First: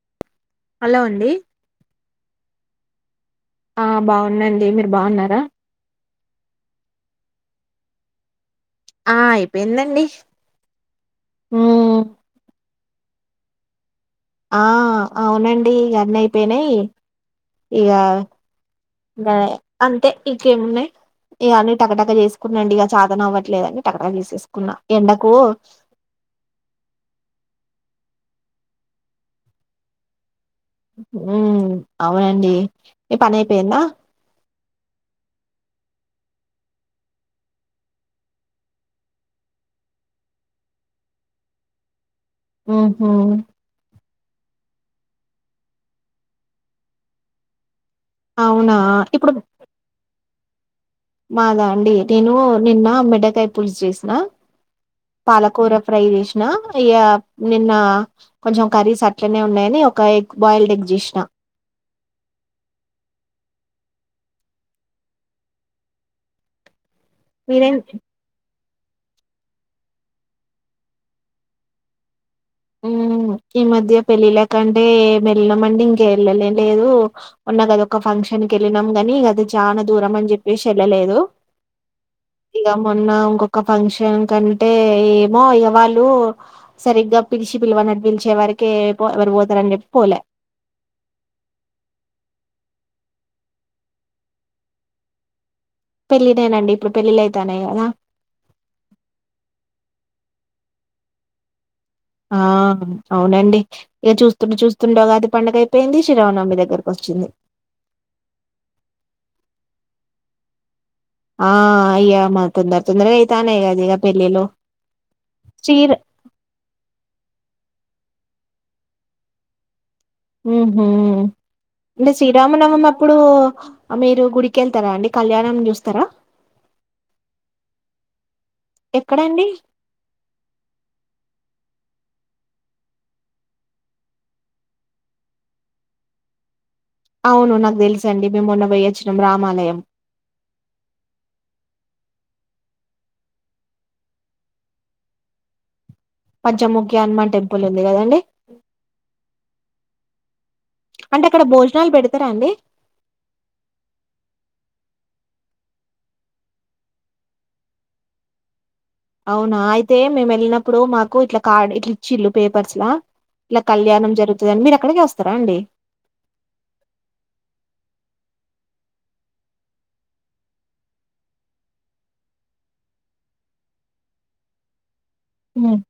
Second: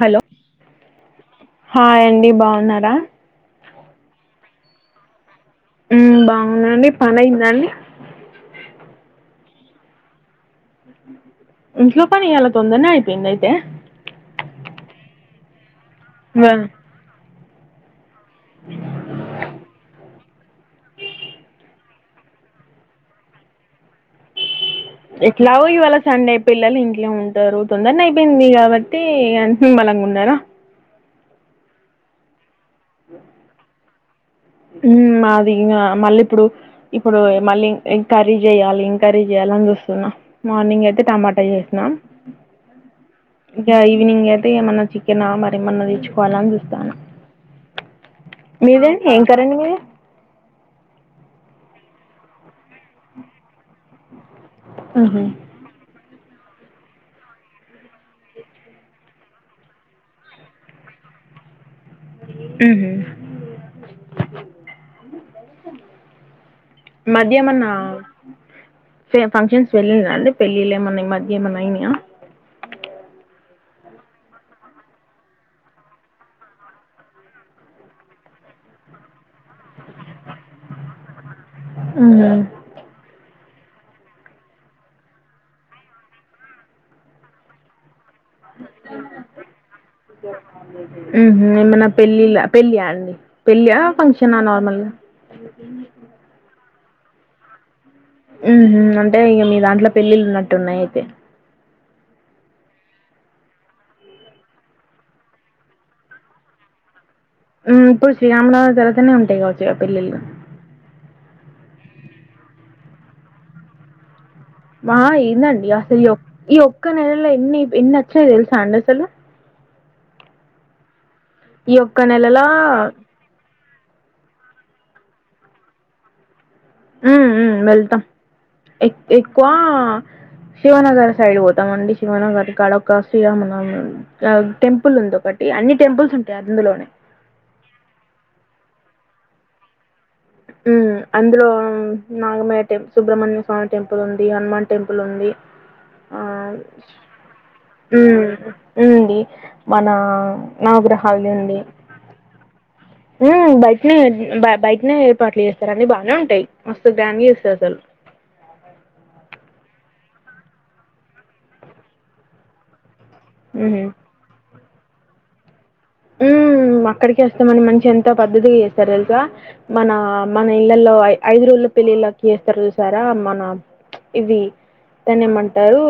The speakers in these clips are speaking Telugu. హలో హలో అండి హాయ్ అండి బాగున్నారా ఆ బాగున్నాండి మీరు బాగున్నారా బాగున్నానండి పని అయిందా అండి ఆ అయిపోయిందండి మ్మ్ ఇంట్లో పని ఈయాల తొందనే అయిపోయింది అయితే ఆ అవునండి అన్నీ ఆ అయిపోయినాయి ఇక గా అంతే ఇకేమున్నాయి ఇక అన్నీ టకటక చేసుకున్నాండి ఇక చేతన అవ్వట్లేదుదని టక టక చేసేసుకున్నా ఎండకు ఎట్లాగూ ఇవాళ సండే పిల్లలు ఇంట్లో ఉంటారు తొందరనే అయి చెప్పింది కాబట్టి బలంగా ఉన్నారా ఉ అవునండి మీ పని అయిపోయిందా ఇ మాది ఇంగ మళ్ళీ ఇప్పుడు ఇప్పుడు మళ్ళీ ఏం కర్రీ చెయ్యాలి ఏం కర్రీ చేయాలి చూస్తున్నా మార్నింగ్ అయితే టమాటా చేసినాం హ్మ్ హ్మ్ ఈవినింగ్ అయితే ఏమన్నా చికెనా మరి ఏమన్నా తెచ్చుకోవాలా అని చూస్తున్నా అవునా ఏం ఇప్పుడు కర్రీ అండి మీది మాదా అండి నేను నిన్న బెండకాయ పులుసు చేసినా ఉహు పాలకూర ఫ్రై చేసిన ఆ ఇక నిన్న కొంచెం కర్రీస్ అట్లనే ఉన్నాయని ఒక ఎగ్ బాయిల్డ్ ఎగ్ చేసినా ఉ మహు మధ్య ఎమ్మాన మీరేం ఫంక్షన్స్ వెళ్ళిండ్రా అండి పెళ్లిళ్లు ఏమన్నా ఈ మధ్యేమైనా అయినయా ఉ ఈ మధ్య పెళ్లిళ్ల కంటే వెళ్లమండి ఇంకా వెళ్ళనే లేదు మొన్నదొక ఫంక్షన్ ఫంక్షన్ కీ వెళ్ళినాం కాని అది చానా దూరం అని చెప్పేసి వెళ్ళలేదు ఊహూ ఇగ మొన్న ఇంకో ఒక ఫంక్షన్ కంటే ఏమో ఈగ వాళ్లు సరిగ్గా పిలిచి పిల్వనట్టు వరకే ఎవరు పోతారని చెప్పి ఉహూ ఏమన్నా పెళ్లిళ్ల పళ్లి అండి పెళ్ళా ఫంక్షనా నార్మల్ గా పెళ్ళికేనండి ఇప్పుడు పెళ్ళిళ్ళైతానయి కదా ఆమ్ ఆహ్ అంటే ఇక మీ దాంట్లో పెళ్ళిళ్ళున్నట్టు ఉన్నాయి అయితే ఆహ్ అవునండి ఇక చూస్తుంటే చూస్తుండేగా ఉదగి పండుగ అయిపోయింది ఇగ శ్రీరామనవమి దగ్గరకొచ్చింది ఆహ్ ఇప్పుడు శ్రీరామనవమి తరవాతనే ఉంటాయి కావచ్చు ఇగ పెళ్ల్ళిలు ఆహ్ అయ్యా మరి తొందర తొందరగానే అయితన్నాయ్ కదా పెళ్ళిళ్ళు మా ఏందండి శ్రీర అసలు ఈ ఈ ఒక్క నెల ల ఎన్ని ఎన్నోచినై తెల్సాఅండి అసలు ఆమ్ ఆహ్ ఈ ఒక్క అంటే నెలలా శ్రీరామనవమి అప్పుడు మీరు గుడికెళ్తారా అండి కళ్యాణం చూస్తారా ఆమ్ ఆమ్ వెళ్తాం ఎక్కువ ఎక్కడండి శివనగర సైడ్ పోతమండి శివనగర్ కాడొక శ్రీరామనవమి ఆ టెంపుల్ ఉంది ఒకటి అన్ని టెంపుల్స్ ఉంటాయి అందులోనే అవును నాకు తెలుసండి మేమోన్న పోయొచ్చినం రామాలయం అందులో నాగమయ టె సుబ్రహ్మణ్య స్వామి టెంపుల్ ఉంది హనుమాన్ టెంపుల్ ఉంది ఆహ్ పంచముఖ్య హనుమాన్ టెంపుల్ ఉంది కదండి ఆమ్ ఉంది మన అంటే అక్కడ నవగ్రహాలదుంది భోజనాలు పెడతారా అండి హు బయటనే బయటనే చే పాట్లు చేస్తారు అన్ని బాగానే ఉంటాయి మస్తు గ్రాండ్ గా చేస్తారు అసలు అవునా అయితే మేము వెళ్ళినప్పుడు మాకు ఇట్లా కార్డ్ ఇట్ల ఇచ్చిళ్ళు పేపర్స్ లా ఇలా హ్మ్. కళ్యాణం జరుగుతుందని మీరు అక్కడికే వస్తారా అండి ఉహు హు అక్కడికే వస్తమండి మంచిగ ఎంత పద్దతిగా చేస్తరు తెలుసా మన మన ఇళ్లలో ఐదు రోజులు పెళ్లిలకి చేస్తారు చూసారా అ మనా ఇది దాన్ని ఏమంటారు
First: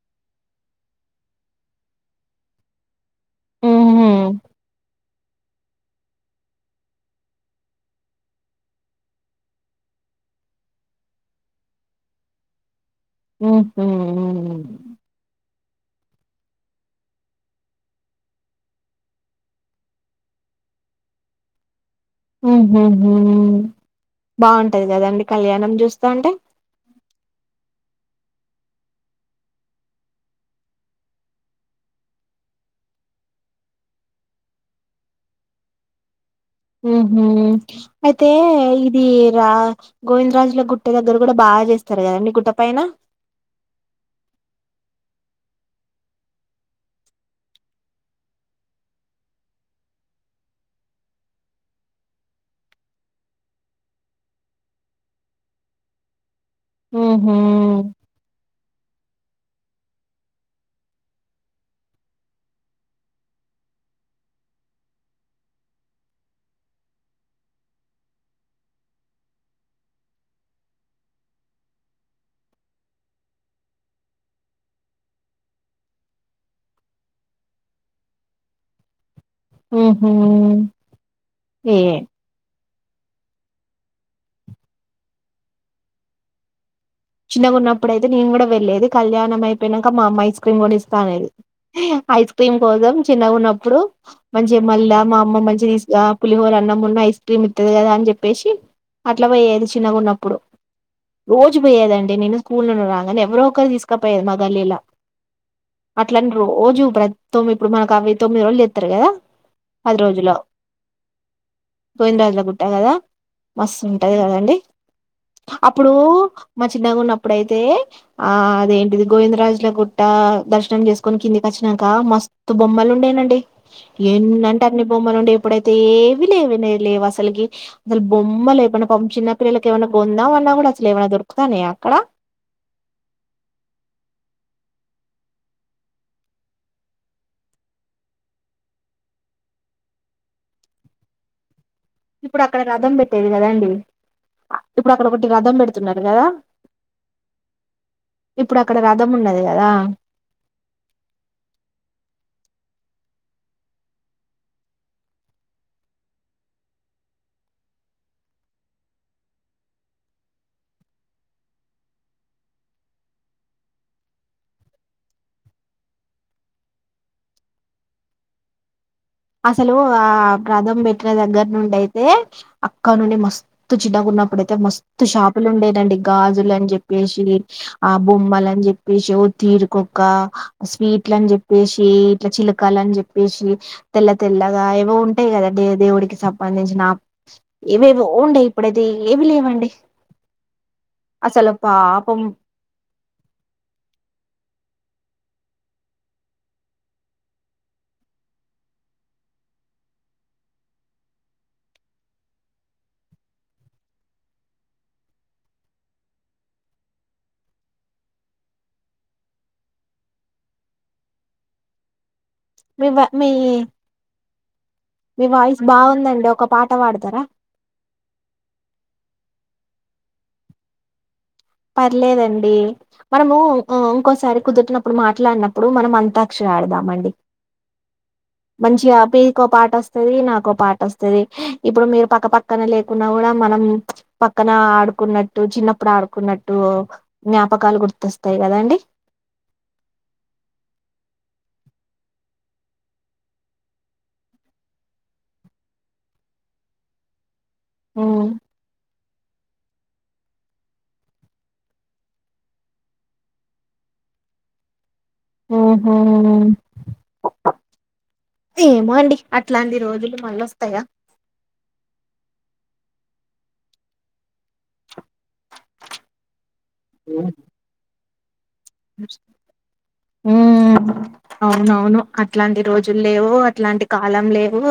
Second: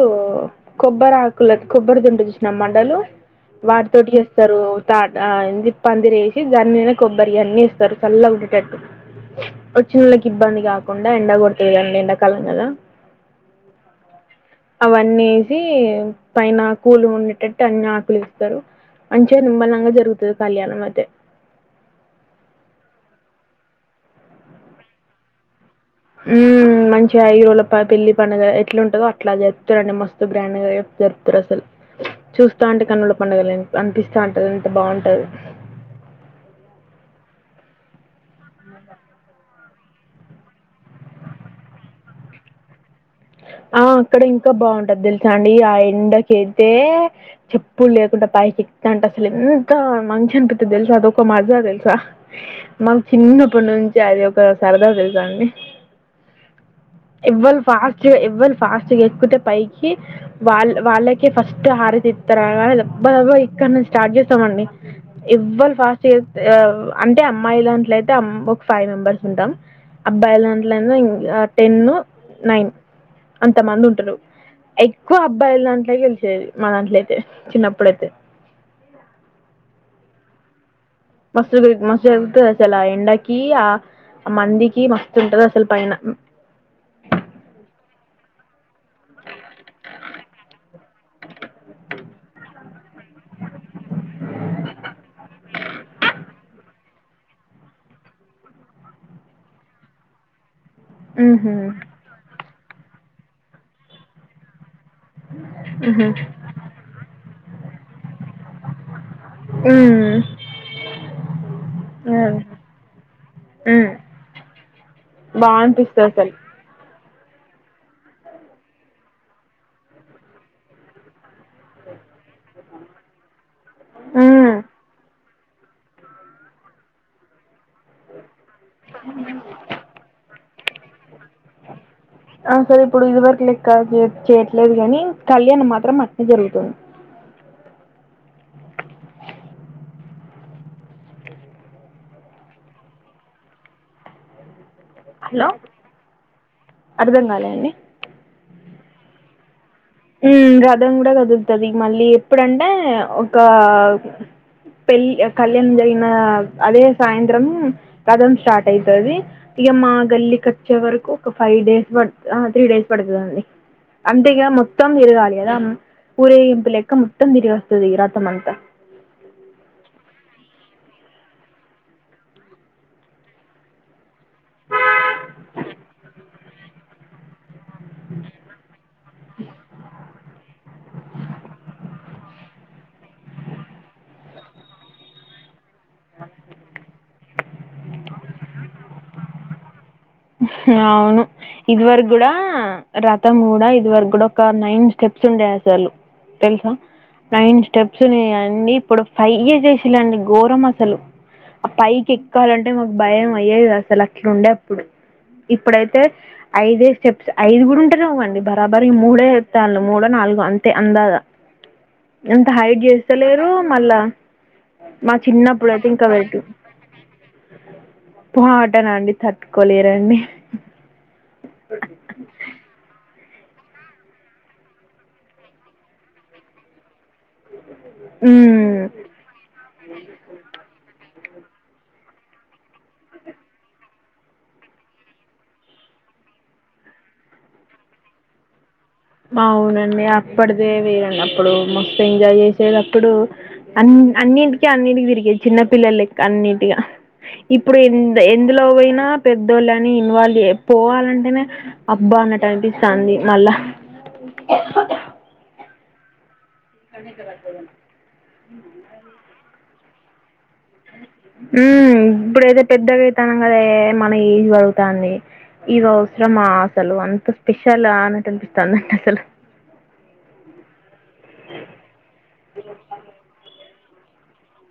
కొబ్బరి ఆకుల కొబ్బరిదుంటది చూసినా మండలు వాటితోటి చేస్తరు తాట ఆ ఏంది పందిరేసి దానిమీద కొబ్బరివన్ని ఏస్తారు చల్లగుండెటట్టు వచ్చినోళ్ళకి ఇబ్బంది కాకుండా ఎండ కొడుతది కదా అండి ఎండాకాలం కదా ఉహు హు సి పైన కూల్ గుండేటట్టు అన్ని ఆకులేస్తారు మంచిగా నిమ్మల అ జరుగుతుది కళ్యాణమైతే ఉహు హు బాగుంటది కదండి కళ్యాణం చూస్తే ఉ మంచిగా ఐదురోజుల పెళ్ళి పండగ ఎట్లుంటదో అట్లా జరూపుతరండి మస్తు గ్రాండ్ జరుపుతారు అసలు చూస్తాంటే కన్నుల పండగ లా అనిపిస్తా ఉంటంది అంత బాగుంటది ఉహు అయితే ఇది రా గోవిందరాజుల గుట్ట దగ్గర కూడా బాగా బాగ చేస్తారు కదండి గుట్ట పైన ఆ అక్కడ ఇంకా బాగుంటది తెలుసా అండి ఆ ఎండకైతే చెప్పులు లేకుండా పైకి ఎక్కుతా అంటే ఎంత మంచిగనిపిసత్తది తెలుసా అదొక మజా తెలుసా మా చిన్న చిన్నప్పటి నుంచి అది ఒక సరదా తెలుసాండి ఉహు ఎవరు ఫాస్ట్ గా ఎక్కుతే పైకి వాళ్ళ వాళ్ళకే ఫస్ట్ హరితిస్తారు అని దబ్బదబ్బ ఇగో ఇక్కడనుండి స్టార్ట్ చేస్తామండి ఎవ్వరు ఫాస్ట్ అంటే అమ్మాయిదాంట్లైతే అమ్మాయిలు ఒక ఫైవ్ మెంబర్స్ ఉంటాం అబ్బాయి దాంట్లోయినా ఇగా టెన్ నైన్ అంత మంది ఉంటారు ఎక్కువ అబ్బాయిల దాంట్లో గెలిచేది మా దాంట్లోయితే చిన్నప్పుడైతే ఉహు మస్తు మస్తు జరుగుతది అసలు ఎండకి ఆ మందికి మస్తు ఉంటది అసలు పైన చిన్నగాన్నప్పుడైతే నేను కూడా వెళ్లేది కళ్యాణం అయిపోయినాక మా అమ్మ ఐస్ క్రీమ్ కొనిస్తా అనేది ఐస్ క్రీమ్ కోసం చిన్నగున్నప్పుడు మంచిగా మళ్ళా మా అమ్మ మంచి తీసు ఆహ పులిహోర అన్నమున్న ఐస క్రీమ్ ఇత్తది కదా అని చెప్పేసి అట్లా పోయేది చిన్నగా ఉన్నప్పుడు ఉహూ పోయదండి నేను స్కూల్ నుండి రాగానే ఎవరో ఒకరు తీసుకపోయేది మా గల్లీ లా హుహు. అట్లాని రోజు ప్ర ఇప్పుడు మనకు అవి తొమ్మిది రోజులు చెత్తారు కదా హు పది రోజుల గోవిందరాజుల గుట్ట కదా మస్తు హ్మ్ ఉంటుంది కదండి బా అప్పుడు అనిపిస్తది అసలు మా చిన్నగా ఉన్నప్పుడైతే ఆ అదేంటిది గోవిందరాజుల గుట్ట దర్శనం చేసుకొని కిందికచ్చిన నక మస్తు బొమ్మలు ఉండనండి ఎన్ని హ్మ్ అంటే అన్ని బొమ్మలు ఉండే ఇప్పుడైతే ఏవి లేవ లేవు అసలుకి అసలు బొమ్మ బొమ్మలు లేకపోయినా పాపం చిన్నపిల్లలకు ఏమన్నా కొందామన్నా అసలు కూడా ఎమన్నా దొరుకు అసలు ఇప్పుడు ఇదివరకు లెక్క చేయట్లేదు గాని కళ్యాణం మాత్రం మస్తు జరుగుతుంది ఇప్పుడు అక్కడ రథం పెట్టేది కదండి ఆ ఇప్పుడు అక్కడ ఒకటి హలో రథం పెడుతున్నారు కదా అర్థం కాలే అండి ఇప్పుడు అక్కడ రథం ఉన్నది కదా ఉం రథం కూడా కదులుతది మళ్ళీ ఎప్పుడంటే ఒక పెల్లి కళ్యాణం జరిగిన అదే సాయంత్రం రథం స్టార్ట్ అయితది ఇగ మా గల్లి కచ్చే వరకు ఒక ఫైవ్ డేస్ పడు ఆ త్రీ డేస్ పడుతదండి అంటే ఇగా మొ మొత్తం తిరగాలి కదా ఊరేగింపు లెక్క మొత్తం తిరిగి అస్తది ఇ రథం అంతా అసలు ఆ రథం బెట్ర దగ్గర నుండి అయితే అక్క నుండి మస్తు చిన్నగు న్నప్పుడయితే మస్తు షాపులు ఉండేదండి గాజులు అని చెప్పేసి ఆ బొమ్మలు అని చెప్పేసి తీరుకోక స్వీట్లని చెప్పేసి ఇట్లా చిలకలు అని చెప్పేసి తెల్ల తెల్లగా ఏవో ఉంటాయి కదా దేవుడికి సంబంధించిన ఏవేవో ఉండే ఇప్పుడైతే ఏమి లేవండి అవును అసలు ఇది వర పాపం కూడా రతం కూడా ఇదివరకు కూడా ఒక నైన్ స్టెప్ చుండే అసలు తెలుసా నైన్ స్టెప్స్ని అండి ఇప్పుడు ఫైయ్యే చేషిలండి ఘోరం అసలు ఆ పైకి ఎక్కాలంటే మాకు భయం అయ్యేది అసలు అట్లుండే అప్పుడు ఇప్పుడైతే ఐదే స్టెప్స్ ఐదు కూడా ఉంటానేవ్వండి బరాబరి మూడే చెతలు మూడు నాలుగు అంతే అందాద ఎంత హైట్ మీ వ మీ చేస్తలేరు మళ్ళా మా మీ వాయిస్ చిన్నప్పుడు అయితే ఇంకా బాగుందండి వెటు ఒక పాట పాడతారా పుహా ఆటన అండి తట్టు కొలేరండి పర్లేదండి మనము ఇంకోసారి కుదురినప్పుడు మాట్లాడినప్పుడు మనం అంతాక్షరి ఆడదామండి ఉమ్. మంచిగా మీకో పాట అస్తది నాకో పాట అస్ తది ఇప్పుడు మీరు పక్క పక్కన లేకున్నా కూడా మనం పక్కన ఆడుకున్నట్టు చిన్నప్పుడు ఆడుకున్న టు జ్ఞాపకాలు గుర్తొస్తాయి కదండి అవునండి అప్పటిదే వెరండి అప్పుడు మస్తు ఎంజాయ్ చేసేదప్పుడు అన్ అన్నింటికి అన్నింటికి తిరిగేది చిన్న పిల్లలు లెక్క అన్నింటిగా ఇప్పుడు ఎందు హ్మ్. ఎందులో వోయినా పెద్దోళ్ళు అని ఇన్వాల్వ్ పోవాలంటేనే అబ్బా అన్నట్టు అనిపిస్తంది మళ్ళా ఉహూ కంతలా పోడ ఏమో అండి అట్లాంటి రోజులు మల్లొస్తాయ ఉ ఇప్పుడయితే పెద్దగైతానం కదా ఏమన ఏజ్ పెరుగుతాంది ఇగ అవసరమా అసలు అంత స్పెషల్ అన్నట్టు అనిపిస్తదండి అసలు ఉమ్ అవునవును అట్లాంటి రోజులు లేవు అట్లాంటి కాలం లేవు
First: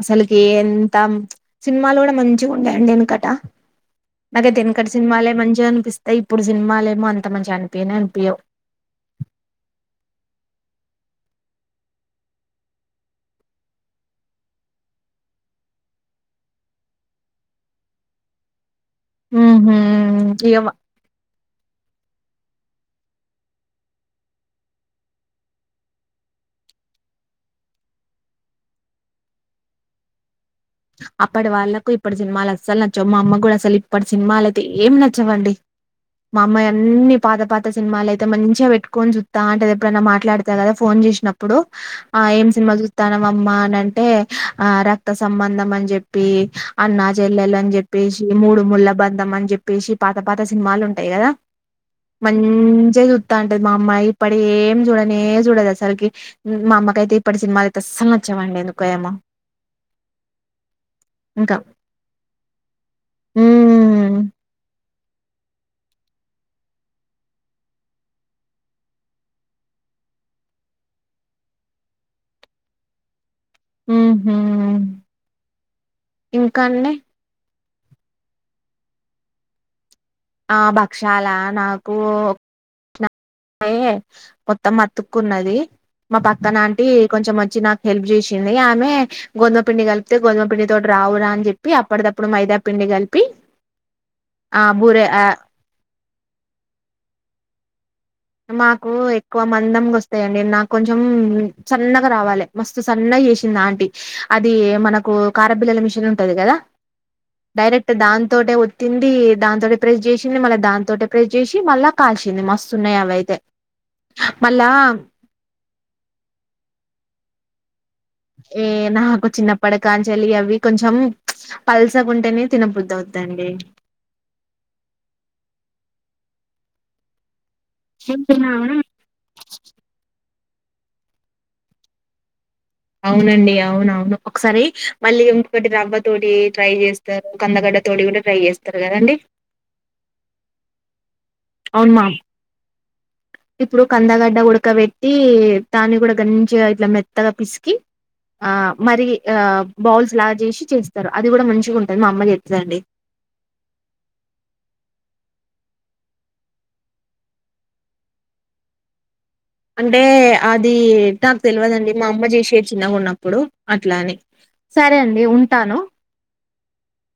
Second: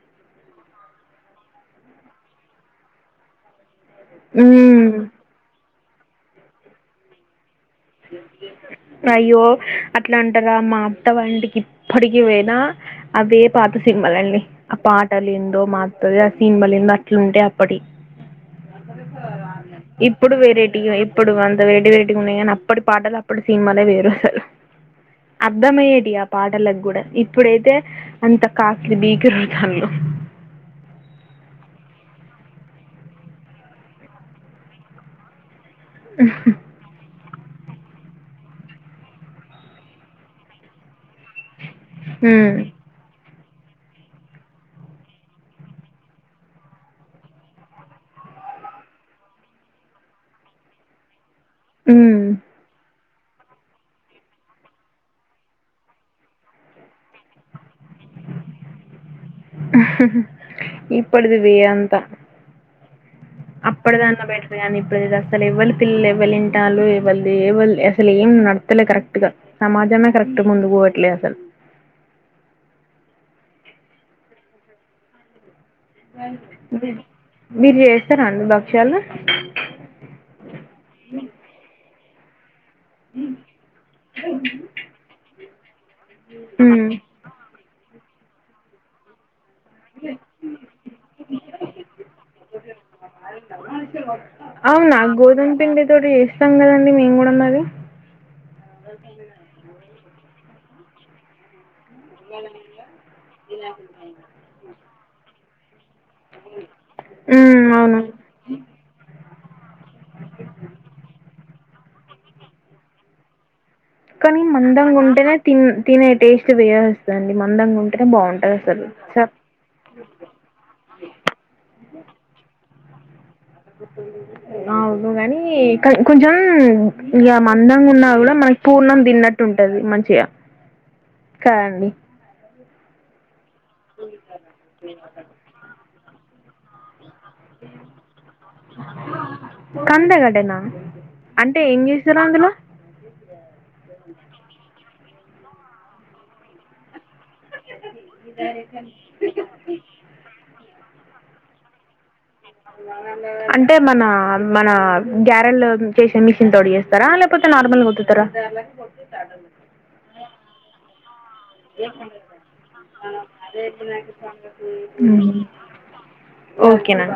అసలుకి ఎంత సినిమాలు కూడా మంచి ఉండేఅండి వెనుకట నాకైతే ఎనుకట మ్మ్ సినిమాలే మంచిగా అనిపిస్తాయి ఇప్పుడు సినిమాలేమో అంత మంచి అని అయ్యో అట్లా రా మా అత్త వాళ్ళింటికి ఇప్పటికి పోయినా అవే పాత సినిమాలన్ని ఆ పాటలు ఏందో మా అత్తది ఆ సీన్మలిందో అట్లుంటయి అప్పటి ఉహూ ఇప్పుడు ఇగ వ వెరేటిగా ఇప్పుడు అంత వెరటి వెరెటీగా ఉన్నాయి గని అప్పటి పాటలు అప్పటి సినిమాలే వేరు అసలు అర్థమయ్యేటి ఆ పాటలకు కూడా ఇప్పుడైతే అంత కాస్లీ భీతిరుగుతన్లు అప్పటి వాళ్ళకు ఇప్పటి సినిమాలు అసలు నచ్చవు మా అమ్మ కూడా అసలు ఇప్పటి సినిమాలు అయితే ఏం నచ్చవండి మా అమ్మాయి అన్నీ పాత పాత సినిమాలు అయితే మంచిగా వేట్టుకొని చూత్తంటది ఎప్పుడైనా మాట్లాడతా కదా ఫోన్ చేసినా ఇప్పుడు ఆ ఏం హ్మ్. సినిమా చూస్తానవ్ అమ్మా అని అంటే ఆ రక్త సంబంధం అని చెప్పి అన్నా చెల్లెలు అని చెప్పేసి మూడుముళ్ల బంధం అని చెప్పేసి పాత పాత సినిమా మాలు ఉంటాయి కదా హ్మ్. మంచి అంటే మా అమ్మ ఇప్పుడు ఏం చూడనే చూడదు అసలుకి మా అమ్మకైయితే ఇప్పటి సినిమాలు అయితే అసలు నచ్చవు ఏమండి ఎందుకో ఏమో మ్మహ్హ్ ఇప్పుడిది వే ఇంకా అంతా మ్మ్ అప్పటిదాన్న బెటరు కానీ ఇప్పుడు అసలు ఎవ్వరు తియ్యలే ఎవ్వరు తింటాండ్లు ఏవ్వరు తినట్లే అసలు ఏం నడుత్తలే కరెక్ట్ గా సమాజమే కరెక్ట్ ముందు పోవట్లేదు అసలు హ్హ్ హా మీరు చేస్తారా అండి భక్షలు ఆ భక్షాల నాకు పైన మొత్తం అతుక్కున్నది మా పక్క నాంటి ఉమ్ కొంచెం మంచి నాకు హెల్ప్ చేసింది ఆమె గోధుమ పిండి కలిపితే గోధుమ పిండి తోటి రావురా అని చెప్పి అప్పటికప్పుడు మైదా పిండి కలిపి ఆ అవునా బూరె ఆ గోధుమ పిండి తోటి చేస్తం కదండి మేము కూడా మరి మాకు ఎక్కువ మందంగా వస్తాయండి నాకు కొంచెం సన్నగా రావాలి మస్తు సన్నగా చేసింది ఆంటీ అది మనకు కారంబిల్లల మిషన్ ఉంటది కదా ఉమ్ డైరెక్ట్ అవును దాంతోటే ఒత్తింది దాంతోటే ప్రెస్ చేసింది మళ్ళ దానితోటే ప్రెస్ చేసి మళ్ళా కాల్చింది మస్తు ఉన్నాయి అవ్వయితే కానీ మందంగా ఉంటేనే తినే టేస్ట్ వేరు గా వస్తుందండి మందంగా ఉంటే ఏ నాకు చిన్నప్పటి కాంచెలి అవి కొంచెం పల్సగుంటేనే తినబుద్ది అవును కానీ కొంచం ఇగా అందంగా ఉన్నా కూడా మనకి పూర్ణం తిన్నట్టు ఉంటది మంచిగా కదండి అవునండి అవునవును ఒకసారి మళ్ళీ ఇంకోకటి రవ్వ తోటి ట్రై చేస్త కందగడ్డ తోటి కూడా ట్రై చేస్తారు కదండి కందగడ్డనా అంటే ఏం అవును మా చేస్తారు అందులో ఇప్పుడు కందగడ్డ ఉడకబెట్టి దాన్ని కూడా మంచిగా ఇట్ల మెత్తగా పిసికి ఆ మరి ఆ బాల్స్ లాగా చేసి చేస్తారు అది కూడా మంచిగా ఉంటుంది మా అమ్మ చేస్తది అంటే మన మన గ్యారల్ చేసే మిషన్ తోడి చేేస్తారా లేకపోతే నార్మల్గా ఒత్తుతరా అంటే అది నాకు తెలవదండి మా అమ్మ చేసేది చిన్నగా ఉన్నప్పుడు అట్లా అని సరే అండి ఉంటాను ఓకేనా